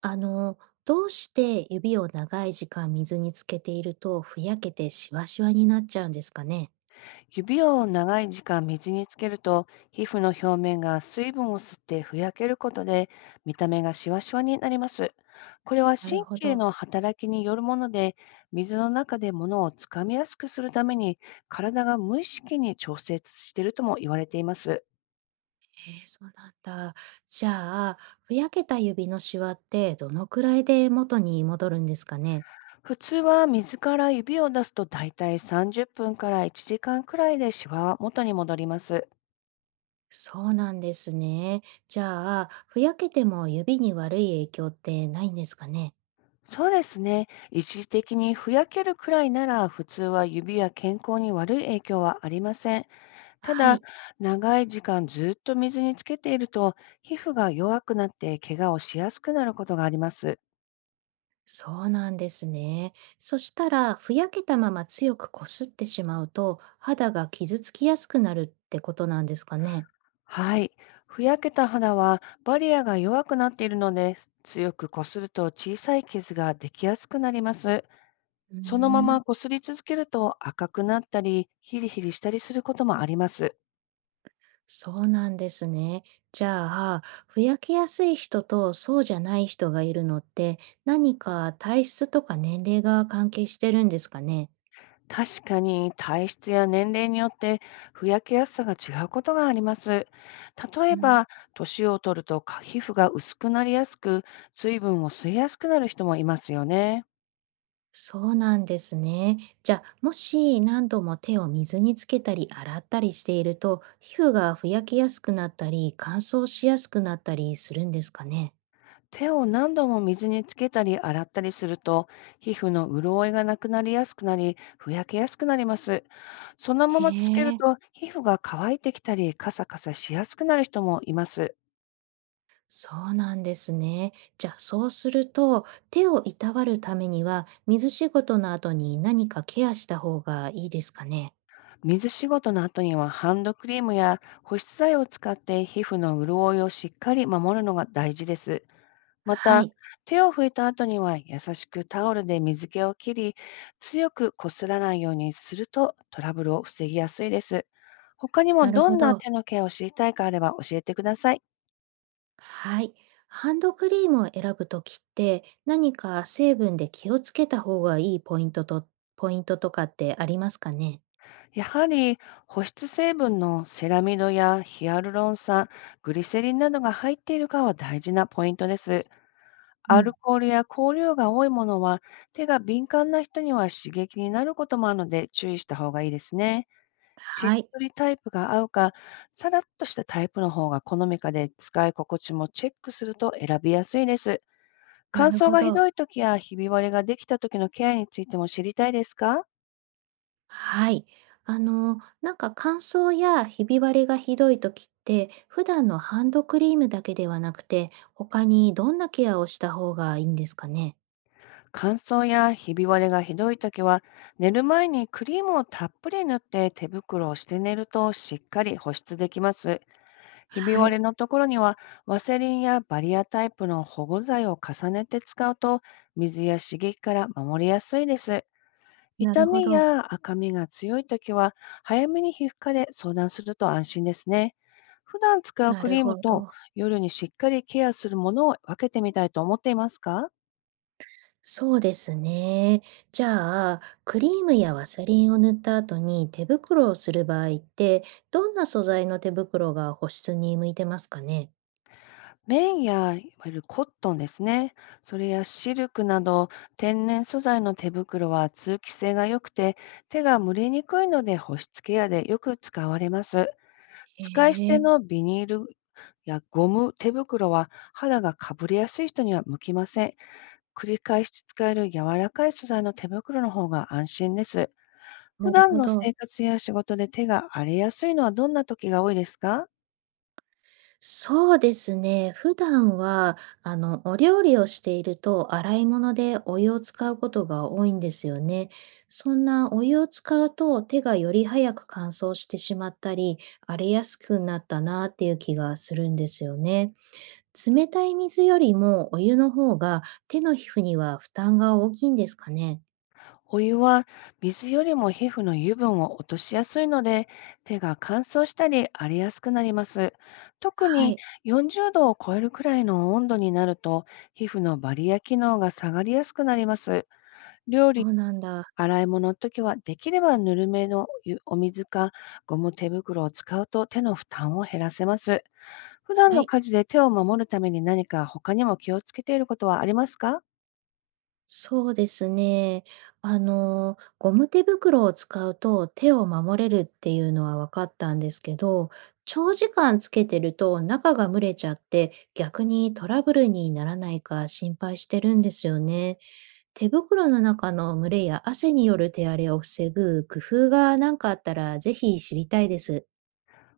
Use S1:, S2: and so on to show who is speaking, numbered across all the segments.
S1: あの、どうして指を長い時間水につけているとふやけてシワシワになっちゃうんですかね。
S2: 指を長い時間水につけると、皮膚の表面が水分を吸ってふやけることで、見た目がシワシワになります。これは
S1: なる
S2: 神
S1: ほ
S2: 経
S1: ど。
S2: の働きによるもので、水の中で物をつかみやすくするために、体が無意識に調節しているとも言われています。
S1: えーそうなんだ。じゃあ、ふやけた指のシワってどのくらいで元に戻るんですかね。
S2: 普通は水から指を出すとだいたい30分から1時間くらいでシワは元に戻ります。
S1: そうなんですね。じゃあ、ふやけても指に悪い影響ってないんですかね。
S2: そうですね。一時的にふやけるくらいなら、普通は指や健康に悪い影響はありません。た
S1: は
S2: だ、
S1: い。
S2: 長い時間ずっと水につけていると、皮膚が弱くなって怪我をしやすくなることがあります。
S1: そうなんですね。そしたら、ふやけたまま強くこすってしまうと、肌が傷つきやすくなるってことなんですかね。
S2: はい。ふやけた肌はバリアが弱くなっているので、強くこすると小さい傷ができやすくなります。
S1: うー
S2: そのまま
S1: ん、
S2: こすり続けると赤くなったり、ヒリヒリしたりすることもあります。
S1: そうなんですね。じゃあ、ふやけやすい人とそうじゃない人がいるのって、何か体質とか年齢が関係してるんですかね。
S2: 確かに体質や年齢によってふやけやすさが違うことがあります。例えば、年を取ると皮膚が薄くなりやすく、水分を吸いやすくなる人もいますよね。
S1: そうなんですね。じゃあ、もし何度も手を水につけたり洗ったりしていると、皮膚がふやけやすくなったり、乾燥しやすくなったりするんですかね。
S2: 手を何度も水につけたり洗ったりすると、皮膚の潤いがなくなりやすくなり、ふやけやすくなります。そのま
S1: へ
S2: まつける
S1: え、
S2: と、皮膚が乾いてきたり、カサカサしやすくなる人もいます。
S1: そうなんですね。じゃあ、そうすると、手をいたわるためには、水仕事の後に何かケアした方がいいですかね。
S2: 水仕事の後にはハンドクリームや保湿剤を使って皮膚の潤いをしっかり守るのが大事です。ま
S1: は
S2: た、
S1: い、
S2: 手を拭いた後には優しくタオルで水気を切り、強くこすらないようにするとトラブルを防ぎやすいです。他に
S1: な
S2: も
S1: る
S2: ど
S1: ほ
S2: んな
S1: ど。
S2: 手のケアを知りたいかあれば教えてください。
S1: はい。ハンドクリームを選ぶときって何か成分で気をつけた方がいいポイントと、ポイントとかってありますかね。
S2: やはり保湿成分のセラミドやヒアルロン酸、グリセリンなどが入っているかは大事なポイントです。
S1: う
S2: アル
S1: ん。
S2: コールや香料が多いものは、手が敏感な人には刺激になることもあるので注意した方がいいですね。しっ
S1: はい。
S2: とりタイプが合うか、さらっとしたタイプの方が好みかで、使い心地もチェックすると選びやすいです。乾
S1: なる
S2: 燥
S1: ほ
S2: がひど
S1: ど。
S2: い時やひび割れができた時のケアについても知りたいですか？
S1: はい。なんか乾燥やひび割れがひどいときって、普段のハンドクリームだけではなくて、他にどんなケアをした方がいいんですかね
S2: 乾燥やひび割れがひどい時は、寝る前にクリームをたっぷり塗って手袋をして寝るとしっかり保湿できます。ひび
S1: は
S2: 割
S1: い。
S2: れのところにはワセリンやバリアタイプの保護剤を重ねて使うと水や刺激から守りやすいです。
S1: な
S2: 痛
S1: るほ
S2: み
S1: ど。
S2: や赤みが強いときは早めに皮膚科で相談すると安心ですね。普段使う
S1: な
S2: ク
S1: る
S2: リーム
S1: ほ
S2: と
S1: ど。
S2: 夜にしっかりケアするものを分けてみたいと思っていますか？
S1: そうですね。じゃあ、クリームやワセリンを塗った後に手袋をする場合って、どんな素材の手袋が保湿に向いてますかね
S2: 綿や、いわゆるコットンですね。それやシルクなど、天然素材の手袋は通気性が良くて、手が蒸れにくいので保湿ケアでよく使われます。
S1: へ
S2: 使い捨て
S1: え、
S2: のビニールやゴム手袋は肌がかぶれやすい人には向きません。繰り返し使える柔らかい素材の手袋の方が安心です。普
S1: なる
S2: 段
S1: ほ
S2: の
S1: ど。
S2: 生活や仕事で手が荒れやすいのはどんな時が多いですか？
S1: そうですね。普段は、お料理をしていると、洗い物でお湯を使うことが多いんですよね。そんなお湯を使うと、手がより早く乾燥してしまったり、荒れやすくなったっていう気がするんですよね。冷たい水よりもお湯の方が手の皮膚には負担が大きいんですかね？
S2: お湯は水よりも皮膚の油分を落としやすいので、手が乾燥したり荒れやすくなります。特
S1: は
S2: に
S1: い、
S2: 40度を超えるくらいの温度になると、皮膚のバリア機能が下がりやすくなります。料
S1: そ
S2: 理、
S1: うなんだ。
S2: 洗い物の時は、できればぬるめの湯お水かゴム手袋を使うと手の負担を減らせます。普段
S1: は
S2: の
S1: い、
S2: 家事で手を守るために何か他にも気をつけていることはありますか？
S1: そうですね。ゴム手袋を使うと手を守れるっていうのは分かったんですけど、長時間つけてると中が蒸れちゃって、逆にトラブルにならないか心配してるんですよね。手袋の中の蒸れや汗による手荒れを防ぐ工夫が何かあったら、ぜひ知りたいです。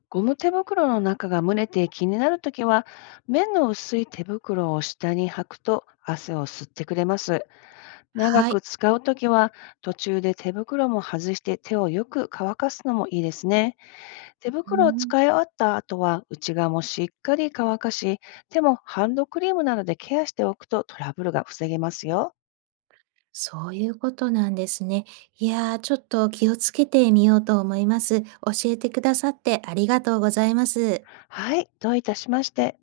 S2: ゴム手袋の中が蒸れて気になるときは、面の薄い手袋を下に履くと汗を吸ってくれます。長
S1: は
S2: く
S1: い。
S2: 使うときは、途中で手袋も外して手をよく乾かすのもいいですね。手
S1: うー
S2: 袋を
S1: ん、
S2: 使い終わった後は、内側もしっかり乾かし、手もハンドクリームなどでケアしておくとトラブルが防げますよ。
S1: そういうことなんですね。いやー、ちょっと気をつけてみようと思います。教えてくださってありがとうございます。
S2: はい、どういたしまして。